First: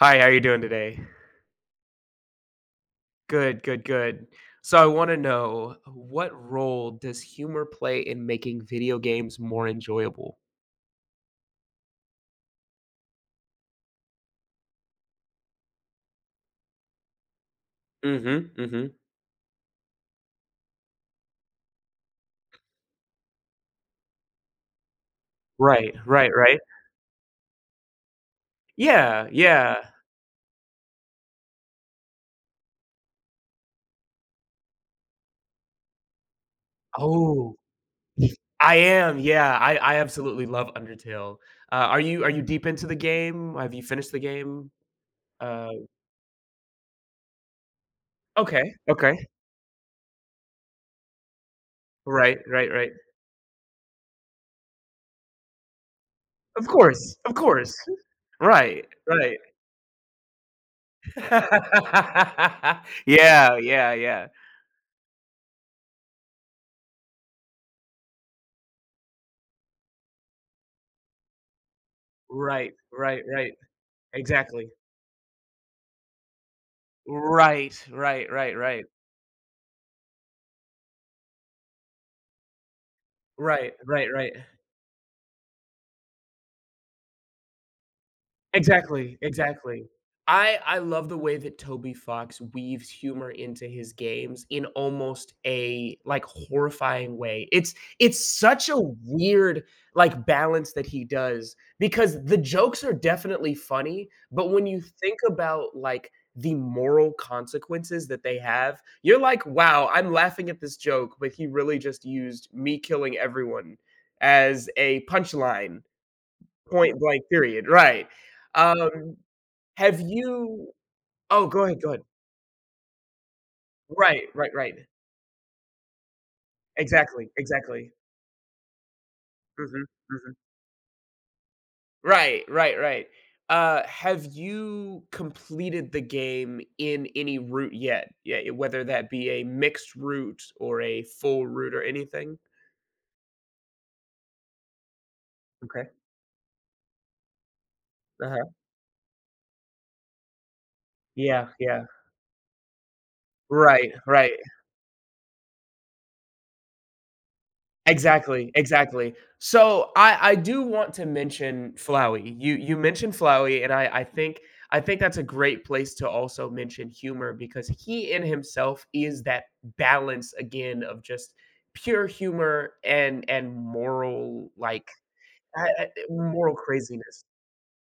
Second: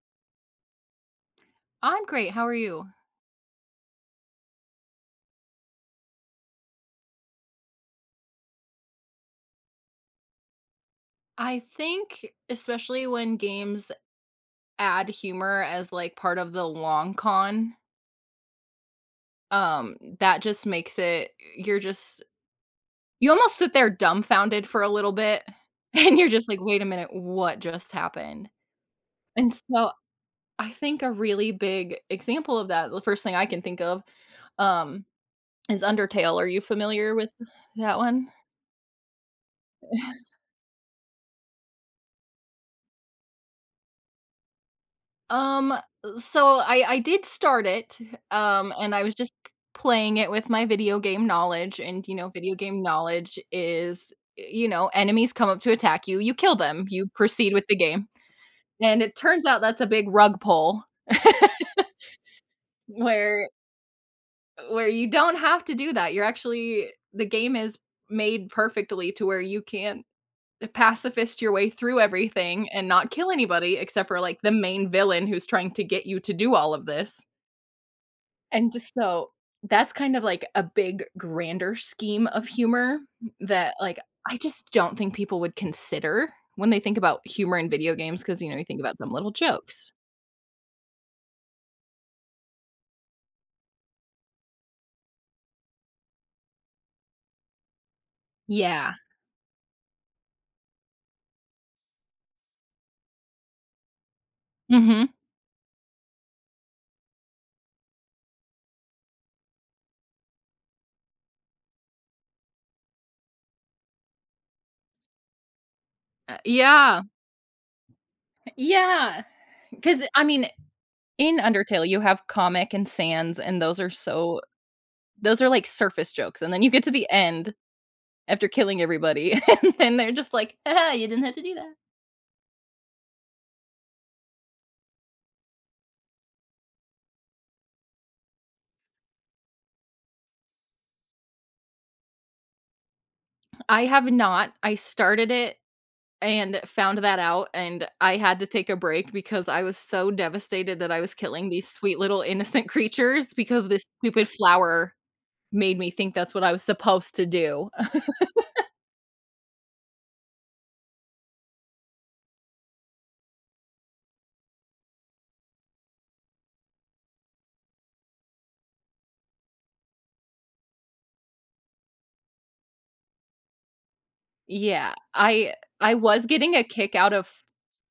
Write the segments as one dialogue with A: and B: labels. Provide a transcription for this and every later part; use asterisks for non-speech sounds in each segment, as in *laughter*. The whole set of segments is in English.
A: Hi, how are you doing today?
B: I'm great. How are you?
A: Good, good, good. So I want to know, what role does humor play in making video games more enjoyable?
B: I think especially when games add humor as like part of the long con,
A: Mhm, mhm.
B: that just makes it you're just you almost sit there dumbfounded for a little bit *laughs*
A: Right,
B: and you're
A: right,
B: just like,
A: right.
B: "Wait a minute, what just happened?"
A: Yeah,
B: And
A: yeah.
B: so I think a really big example of that, the first thing I can think of, um, is Undertale. Are you familiar with
A: Oh,
B: that one?
A: I am. Yeah, I absolutely love Undertale. Are you deep into the game? Have you finished the game? Uh,
B: Um, so I did start it,
A: okay,
B: and I was
A: okay.
B: just playing it with my video game knowledge, and,
A: Right,
B: video
A: right,
B: game
A: right.
B: knowledge is, enemies come up to attack you, you kill
A: Of
B: them, you
A: course, of
B: proceed with
A: course.
B: the game,
A: Right,
B: and it
A: right.
B: turns out that's a big rug pull *laughs*
A: *laughs*
B: where
A: yeah, yeah, yeah.
B: where you don't have to do that, you're actually the game is made perfectly to where you can pacifist your way through everything
A: Right,
B: and not
A: right,
B: kill
A: right.
B: anybody except for, like, the
A: Exactly.
B: main villain who's trying to get you to do all of this.
A: Right, right, right,
B: And
A: right.
B: just so that's kind of like a big grander scheme of humor that,
A: Right,
B: like,
A: right, right.
B: I just don't think people would consider when they think about humor in video games because you think about them
A: Exactly,
B: little
A: exactly.
B: jokes.
A: I love the way that Toby Fox weaves humor into his games in almost a, horrifying way. It's such a
B: Yeah.
A: weird, balance that he does, because the jokes are definitely funny, but when you
B: Mhm.
A: think about, the moral consequences that they have, you're like, "Wow, I'm laughing at this joke, but he really just used me killing everyone as a punchline." Point
B: Yeah.
A: blank period, right. Um,
B: Yeah.
A: have
B: Because I mean,
A: you
B: in
A: Oh, go ahead,
B: Undertale,
A: go
B: you
A: ahead.
B: have comic and Sans, and those are
A: Right,
B: so
A: right, right.
B: those are like surface jokes, and then you get to the
A: Exactly,
B: end
A: exactly.
B: after killing everybody, *laughs* and
A: Mhm,
B: then they're just
A: mhm.
B: like, ah, "You didn't have to do that."
A: Right, right, right. Have you completed the game in any route yet? Yeah, whether that be a mixed route or a full route or anything?
B: I have not. I started it.
A: Okay.
B: And found that out, and I had to
A: Uh-huh.
B: take a break because I was so devastated that I was
A: Yeah,
B: killing these
A: yeah.
B: sweet little innocent *laughs* creatures because this
A: Right,
B: stupid
A: right.
B: flower made me think that's what I was supposed to do. *laughs*
A: Exactly, exactly. So, I do want to mention Flowey. You mentioned Flowey, and I think I think that's a great place to also mention humor, because he in himself is that balance again of just pure humor and moral, like,
B: Yeah, I
A: I
B: I was getting
A: moral
B: a kick out
A: craziness.
B: of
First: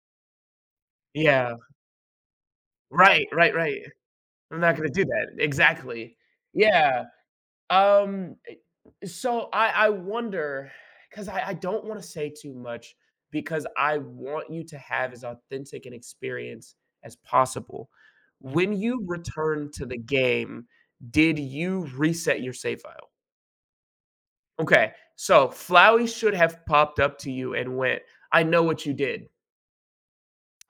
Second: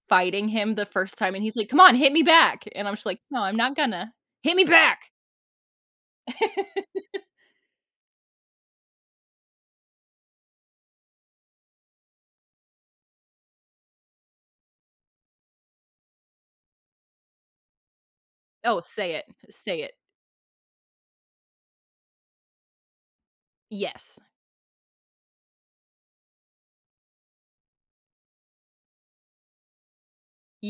B: fighting him the first time, and he's
A: Yeah.
B: like, "Come on, hit me back," and I'm just like,
A: Right,
B: "No,
A: right,
B: I'm not
A: right.
B: gonna. Hit
A: I'm
B: me
A: not gonna do
B: back!"
A: that. Exactly. Yeah. Um, eh, so I wonder, because I don't want to say too much because I want you to have as authentic an experience as possible. When
B: "Oh,
A: you
B: say it,
A: returned
B: say
A: to
B: it."
A: the game, did you reset your save file?
B: "Yes.
A: Okay, so Flowey should have popped up to you and went, I know what you did.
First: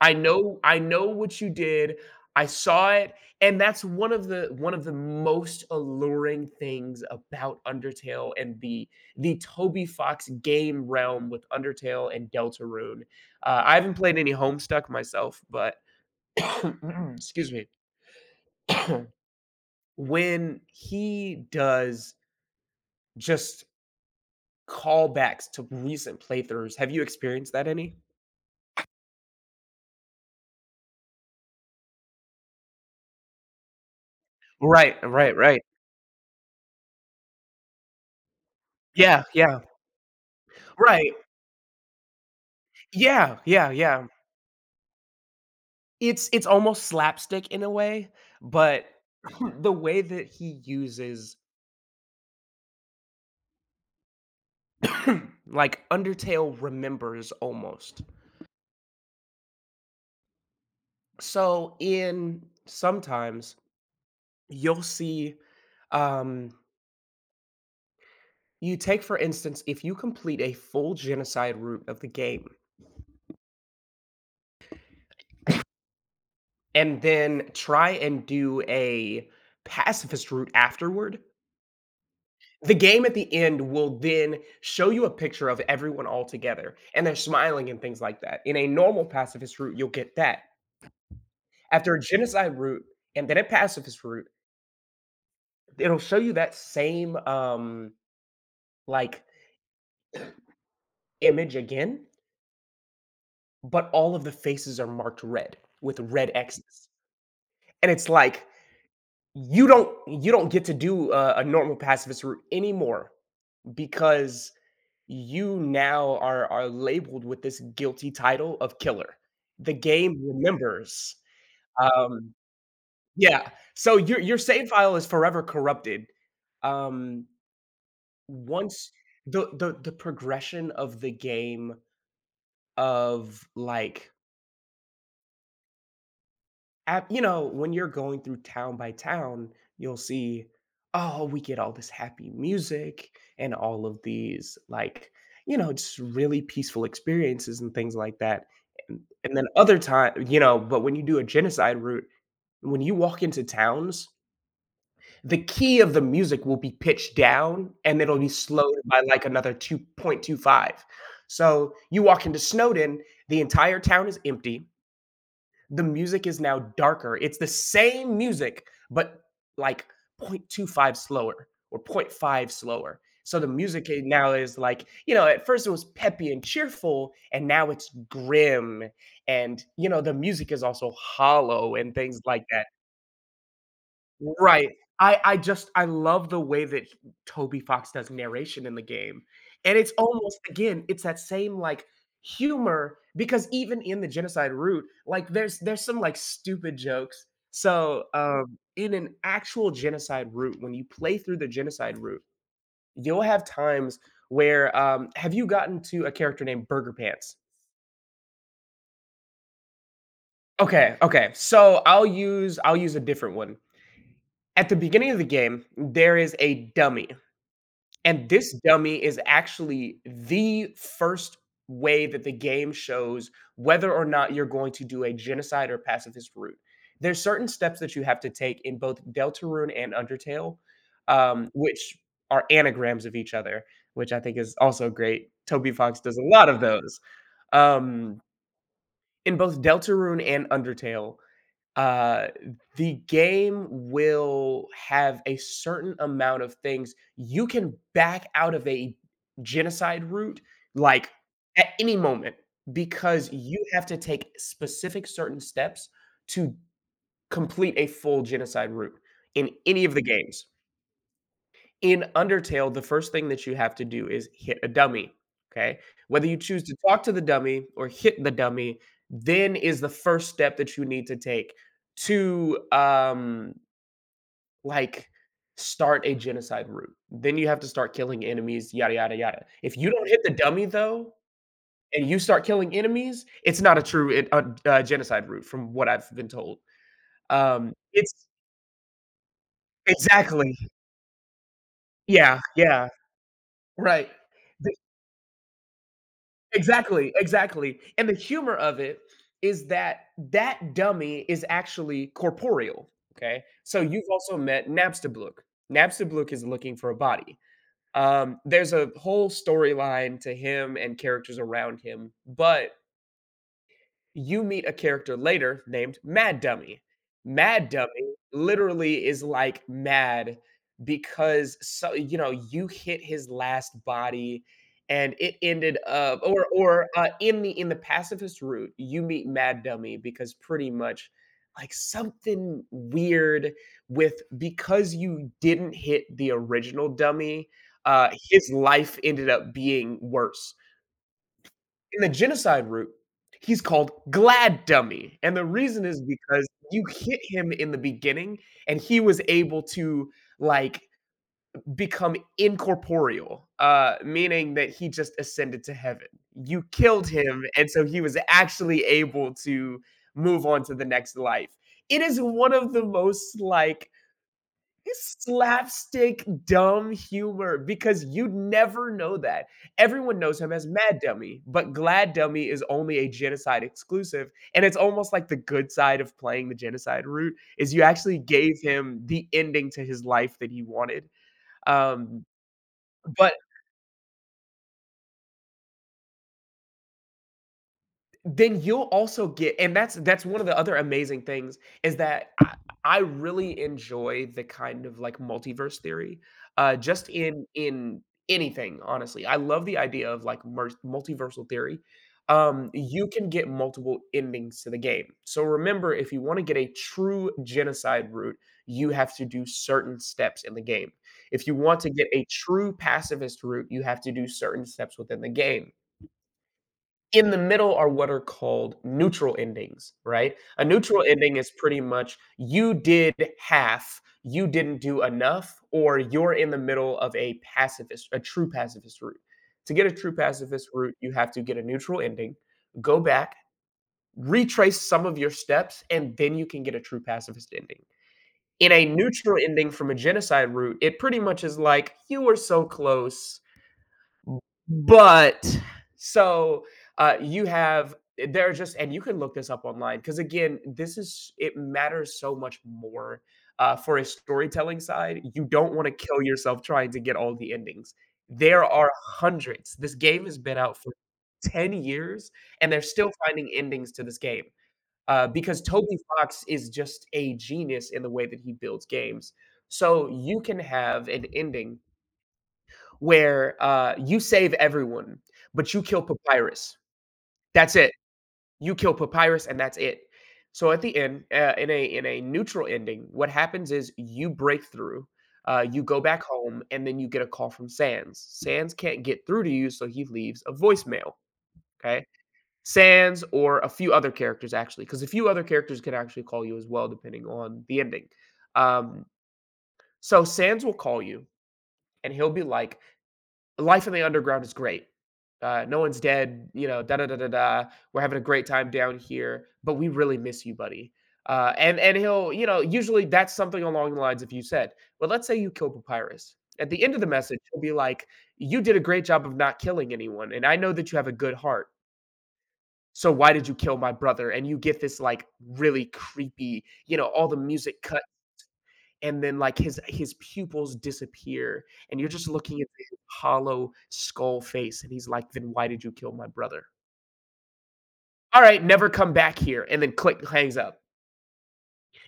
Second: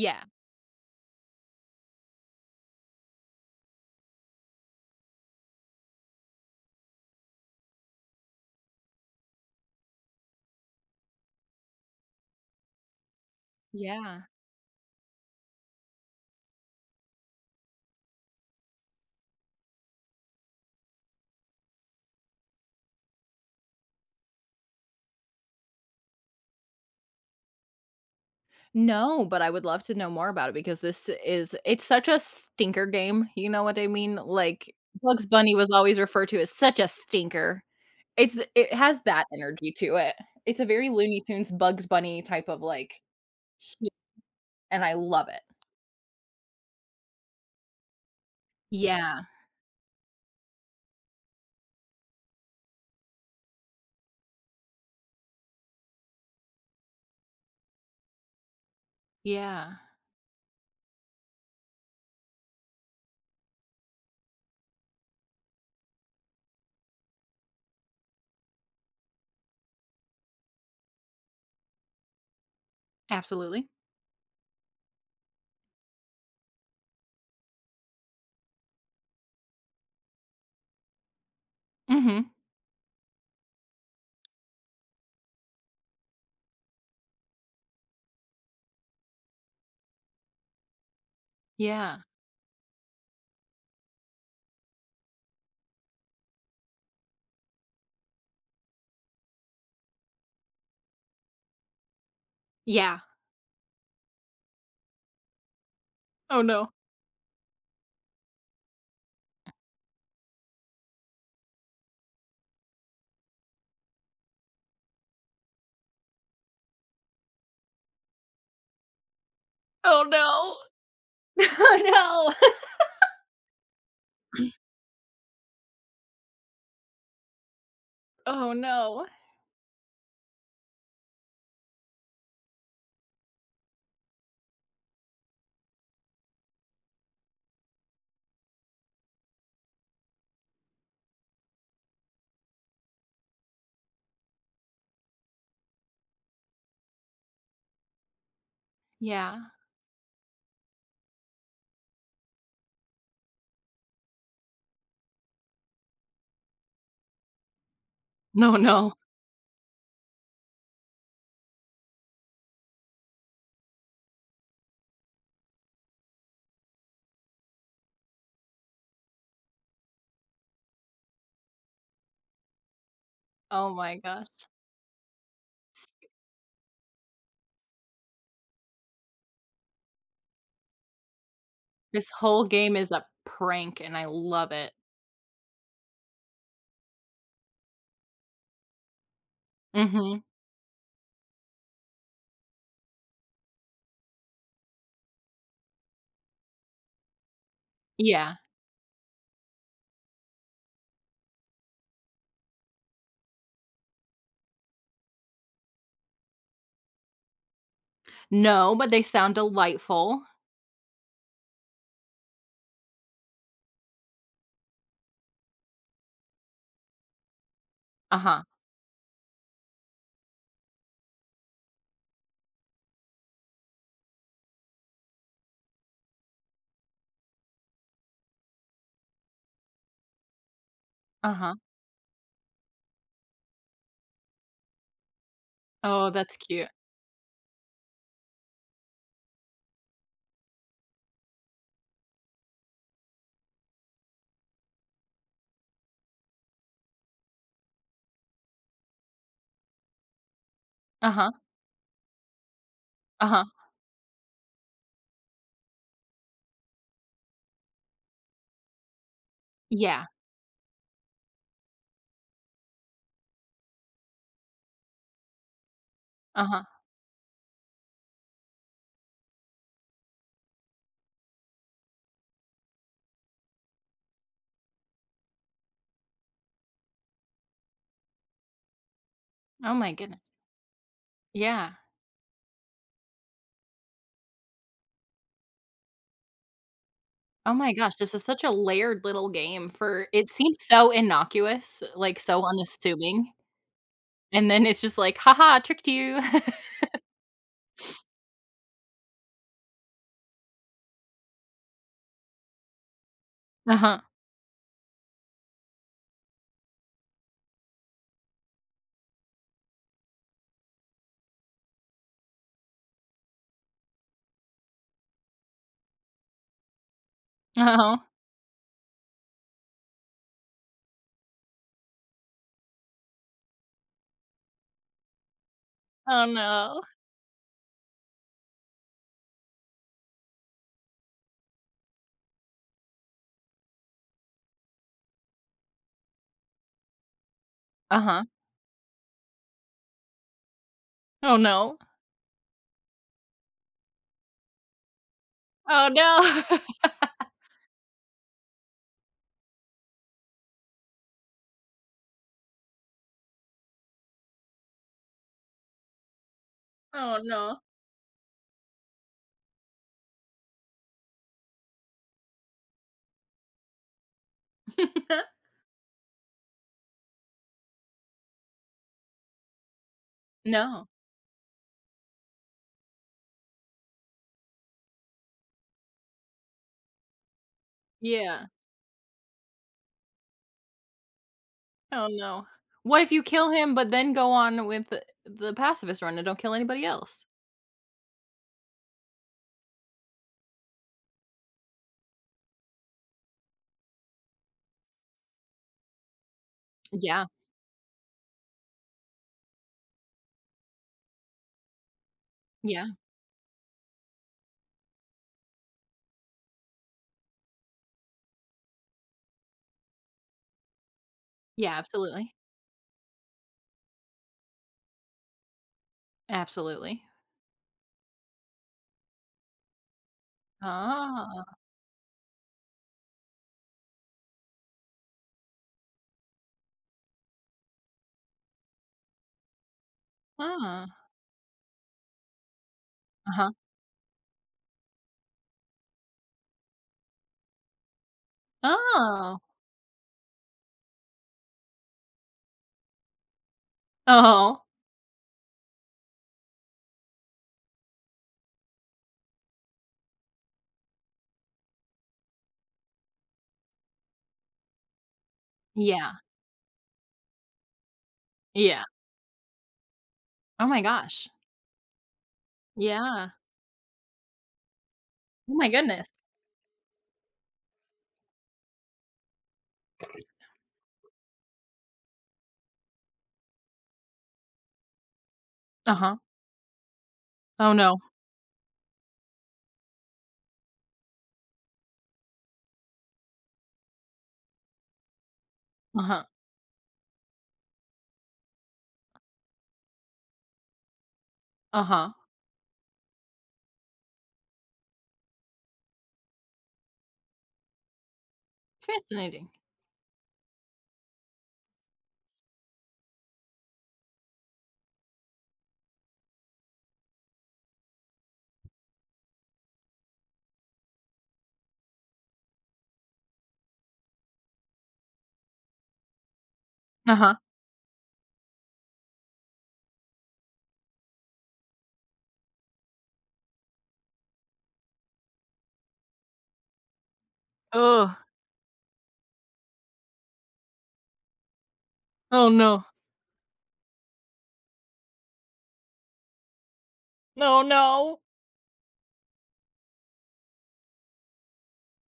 A: I know what you did. I saw it, and that's one of the most alluring things about Undertale and the Toby Fox game realm with Undertale and Deltarune. I haven't played
B: Yeah.
A: any Homestuck myself, but *coughs* excuse me. *coughs* when he does just callbacks to recent playthroughs, have you experienced that any?
B: No, but I would love to know more about it because this is it's such a stinker game, you know what I mean? Like,
A: Right,
B: Bugs
A: right,
B: Bunny
A: right.
B: was always referred to as such a stinker. It has
A: Yeah,
B: that
A: yeah.
B: energy to it. It's a very
A: Right.
B: Looney Tunes, Bugs Bunny type of, like,
A: Yeah, yeah, yeah,
B: hu
A: yeah.
B: and I love it.
A: It's almost slapstick in a way, but
B: Yeah,
A: *clears throat* the way that he uses *clears throat* like, Undertale remembers almost.
B: yeah,
A: So, in sometimes you'll see, um you take, for instance, if you complete a full genocide route of the game
B: absolutely.
A: and then try and do a pacifist route afterward,
B: Mhm.
A: the game at the end will then show you a picture of everyone all together, and they're smiling and things like that. In a normal pacifist route, you'll get that. After
B: Yeah,
A: a genocide route and then a pacifist route, it'll show you that same, like, image again,
B: yeah.
A: but all of the faces are marked red with red
B: Oh, no.
A: X's, and it's like, you don't get to do a normal pacifist route anymore because you now are labeled with this guilty title of killer. The
B: Oh,
A: game
B: no.
A: remembers.
B: *laughs* Oh,
A: Um,
B: no. *laughs*
A: yeah, so your save file is forever corrupted. Um,
B: Oh,
A: once
B: no.
A: the progression of the game of, like Ab you know, when you're going through town by town, you'll see, "Oh, we get all this happy music and all of these, like, you know, just really peaceful experiences and things like that." And
B: Yeah.
A: then other time, you know, but when you do a genocide route, when you walk into towns, the key of the music will be pitched down, and it'll be
B: No,
A: slowed
B: no.
A: by, like, another 2.25. So, you walk into Snowden, the entire town is empty, the music is now darker. It's the same music, but like 0.25 slower or 0 0.5 slower. So the
B: Oh
A: music
B: my
A: now
B: gosh.
A: is like, you know, at first it was peppy and cheerful, and now it's grim. And, you know, the music is also hollow and
B: This
A: things
B: whole
A: like that.
B: game is a prank, and I love
A: Right.
B: it.
A: I just I love the way that Toby Fox does narration in the game, and it's
B: Mhm.
A: almost, again, it's that same, like, humor, because even in the genocide route, like, there's some, like, stupid jokes. So,
B: Yeah.
A: in an actual genocide route, when you play through the genocide route, you'll have times where, have you gotten to a character named Burger Pants?
B: No, but they sound delightful.
A: Okay, okay. So I'll use a different one. At the beginning of the game, there is a dummy. And
B: Uh-huh,
A: this dummy is actually the first way that the game shows whether or not you're going to do a genocide or pacifist route. There's certain steps that you have to take in both Deltarune and Undertale,
B: uh-huh.
A: which are anagrams of each other, which I think is also great. Toby Fox
B: Oh,
A: does a
B: that's
A: lot of
B: cute.
A: those. Um, in both Deltarune and Undertale, uh the game will have a certain amount of things you can back out of a genocide route, like
B: Uh-huh,
A: at any moment, because
B: uh-huh.
A: you have to take specific certain steps to complete a full genocide route in any of the
B: Yeah,
A: games. In Undertale, the first thing that you have to do is hit a dummy, okay? Whether you
B: uh-huh.
A: choose to talk to the dummy or hit the dummy, then is the first step that you need to take to, like, start a genocide route. Then you have to start killing enemies, yada, yada, yada.
B: Oh
A: If you
B: my
A: don't hit the
B: goodness.
A: dummy, though,
B: Yeah.
A: and you start killing enemies, it's not a true genocide route from what I've been told.
B: Oh my gosh, this is
A: It's
B: such a layered little game for it seems
A: exactly.
B: so innocuous, like,
A: Yeah,
B: so
A: yeah,
B: unassuming,
A: right.
B: and then it's just like, "Ha ha, tricked you." *laughs*
A: Exactly, exactly, and the humor of it is that that dummy is actually corporeal, okay? So
B: Uh-huh.
A: you've also met Napstablook. Napstablook is looking for a body. There's a whole storyline to him and characters around him, but you meet a character later named Mad Dummy. Mad
B: Oh.
A: Dummy literally is like mad because, so you know, you hit his last body and it ended up,
B: Oh
A: or
B: no.
A: or uh, in the pacifist route, you meet Mad Dummy because pretty much like something weird with, because you didn't hit the original dummy,
B: Uh-huh.
A: his life ended up being worse.
B: Oh no.
A: In the genocide route, he's called Glad Dummy, and the reason
B: Oh
A: is because
B: no.
A: you
B: *laughs*
A: hit him in the beginning, and he was able to like become incorporeal, meaning that he just ascended to heaven. You killed
B: Oh
A: him,
B: no.
A: and so he was actually able to move on to the next life. It is one of the most like
B: *laughs*
A: slapstick dumb humor because you'd never know that. Everyone knows him as
B: No.
A: Mad Dummy, but Glad Dummy is only a genocide exclusive. And it's almost like the good side of playing the genocide route is you actually
B: Yeah.
A: gave him the ending to his life that he wanted.
B: Oh,
A: Um,
B: no. What if you
A: but
B: kill him, but then go on with the pacifist run and don't kill anybody else?
A: then you'll also get, and that's one of the other amazing things, is that I really enjoy the kind of, like, multiverse theory, just
B: Yeah,
A: in anything, honestly. I love the idea of, like, mer multiversal theory.
B: yeah,
A: You can get multiple endings to the game. So remember, if you wanna get a true genocide route, you have to do certain steps in the game. If you
B: yeah,
A: want to get a
B: absolutely,
A: true pacifist route, you have to do certain steps within the game.
B: absolutely.
A: In the middle are what are called neutral endings, right? A neutral ending is
B: Ah,
A: pretty much you did half, you didn't do enough, or you're in the middle of a pacifist, a true pacifist route. To get a true pacifist
B: ah,
A: route, you have to get a neutral ending, go back,
B: uh-huh.
A: retrace some of your steps, and then you can get a true pacifist ending. In a neutral
B: Oh,
A: ending from a genocide route, it pretty much is like, you were so close
B: oh,
A: but so you have there are just, and you can look this up online because, again, this is, it matters so much more for a storytelling side. You don't want to
B: yeah,
A: kill yourself trying to get all the endings. There
B: yeah.
A: are hundreds. This game has been
B: Oh
A: out
B: my
A: for
B: gosh,
A: 10 years and they're still
B: yeah.
A: finding endings to this game,
B: Oh
A: because
B: my
A: Toby
B: goodness.
A: Fox is just a genius in the way that he builds games. So you can have an ending where you save everyone, but you kill
B: Uh-huh.
A: Papyrus.
B: Oh,
A: That's it.
B: no.
A: You kill Papyrus, and that's it. So at the end, in a neutral ending, what happens is you break through. You go back
B: Uh-huh,
A: home, and then you get a call from Sans. Sans can't get through to you, so he leaves a voicemail. Okay,
B: uh-huh.
A: Sans, or a few other characters actually, because a few other characters can actually call you as well, depending on the ending. Um,
B: Fascinating.
A: so Sans will call you, and he'll be like, life in the underground is great. No one's dead, you know, da da da da da. We're having a great time down here, but we really miss you, buddy. And and he'll, you know, usually that's something along the lines of you said. But let's say you kill Papyrus. At the end of the
B: Uh-huh.
A: message, he'll be like, "You did a great job of not killing anyone, and I know that you have a good heart. So why did you kill my brother?" And you get this like really creepy, you know, all the music cut
B: Oh,
A: and then, like, his pupils disappear, and you're just
B: oh,
A: looking at
B: no.
A: his hollow skull face, and he's like, "Then why did you kill my brother?
B: No, no.
A: All right, never come back here," and then click, hangs up.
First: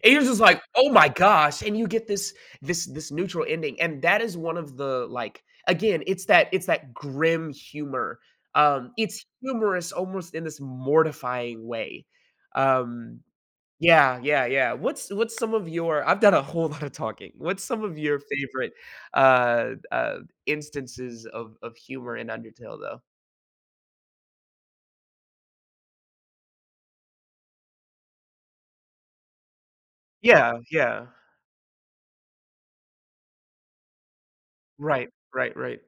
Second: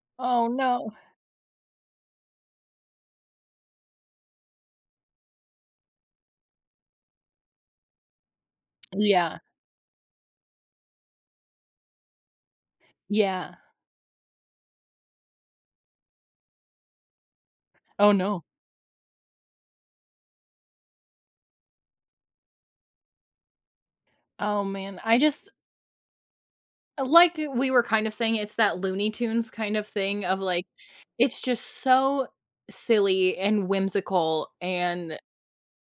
A: And you're just
B: Oh,
A: like, "Oh
B: no.
A: my gosh," and you get this this neutral ending, and that is one of the, like, again, it's that grim humor. It's
B: Yeah,
A: humorous almost in this mortifying way. Um
B: yeah.
A: yeah. What's some of your I've done a whole *laughs* lot of talking. What's some of
B: Oh,
A: your
B: no.
A: favorite, uh, uh, instances of humor in Undertale, though?
B: Oh, man. I just uh, like, we were kind of saying, it's that Looney Tunes kind of thing of,
A: Yeah,
B: like,
A: yeah.
B: it's just so silly and whimsical
A: Right,
B: and
A: right, right.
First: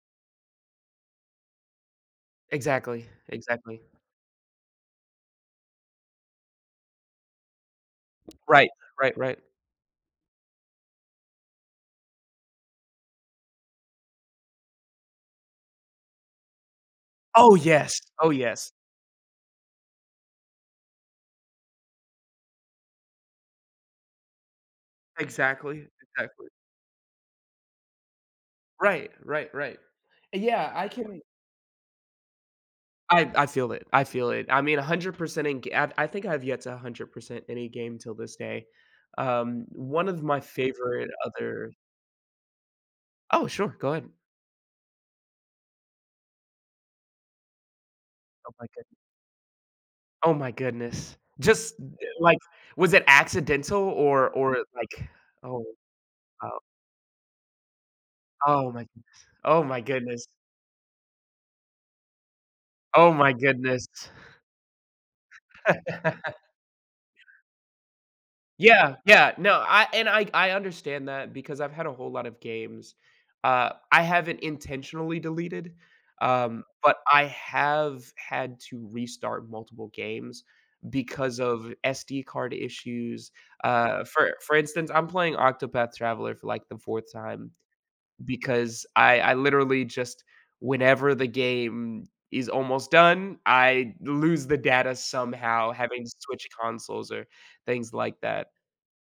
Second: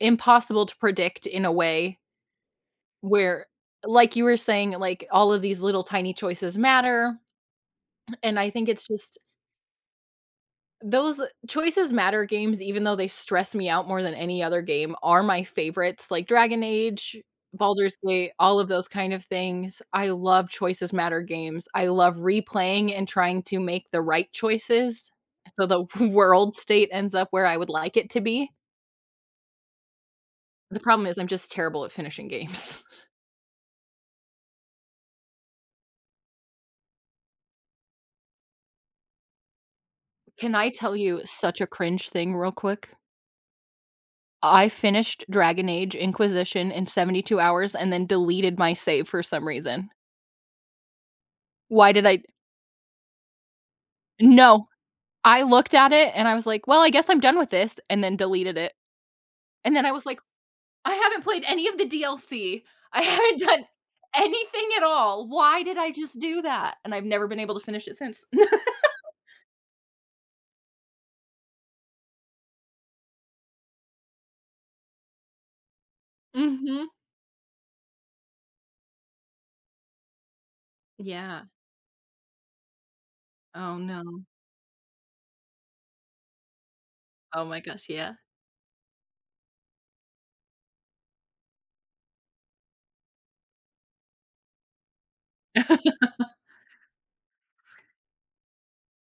B: impossible to predict in a way
A: Exactly,
B: where
A: exactly.
B: like you were saying, like, all of these little tiny choices matter, and I think
A: Right,
B: it's
A: right,
B: just
A: right.
B: those choices matter games, even though they stress me out more than any other game, are my favorites, like Dragon Age,
A: Oh,
B: Baldur's
A: yes. Oh,
B: Gate, all of
A: yes.
B: those kind of things. I love choices matter games. I love replaying and trying to make the right choices so the
A: Exactly,
B: *laughs*
A: exactly.
B: world state ends up where I would like it to be.
A: Right, right, right. Yeah,
B: The
A: I
B: problem is
A: can
B: I'm just terrible at finishing games.
A: I feel it, I feel it. I mean, 100% in ga I think I've yet to 100% any game till this day. One of
B: *laughs*
A: my
B: Can I tell
A: favorite
B: you such a
A: other
B: cringe thing real quick?
A: Oh, sure, go ahead.
B: I finished Dragon Age Inquisition in 72 hours and then
A: Oh
B: deleted
A: my
B: my save
A: goodness.
B: for some reason.
A: Oh my goodness. Just,
B: Why did I—
A: like, was it accidental or or,
B: no,
A: like
B: I
A: oh,
B: looked at it and I was
A: oh,
B: like, "Well, I guess I'm done with this," and then deleted it.
A: oh my oh
B: And
A: my
B: then I was like,
A: goodness.
B: "I haven't played any of the DLC. I *laughs*
A: Oh my
B: haven't done
A: goodness.
B: anything at all. Why did I just
A: *laughs*
B: do that?" And I've never been able to finish it since. *laughs*
A: Yeah, yeah. No, I understand that because I've had a whole lot of games, I haven't intentionally deleted,
B: Mhm.
A: but I have had to restart multiple games because
B: Yeah.
A: of SD card issues.
B: Oh, no.
A: For instance, I'm playing Octopath Traveler for, like, the 4th
B: Oh
A: time
B: my gosh, yeah.
A: because I literally just whenever the game is almost done, I lose the data somehow, having to
B: *laughs*
A: switch consoles or things like that.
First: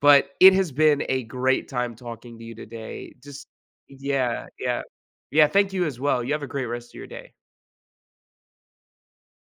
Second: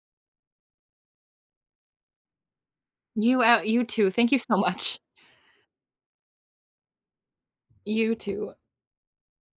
A: But it has been a great time talking to you today.
B: You
A: Just
B: out you too. Thank you
A: yeah,
B: so
A: yeah.
B: much.
A: Yeah, thank you as well. You have a great rest of your day.
B: You too.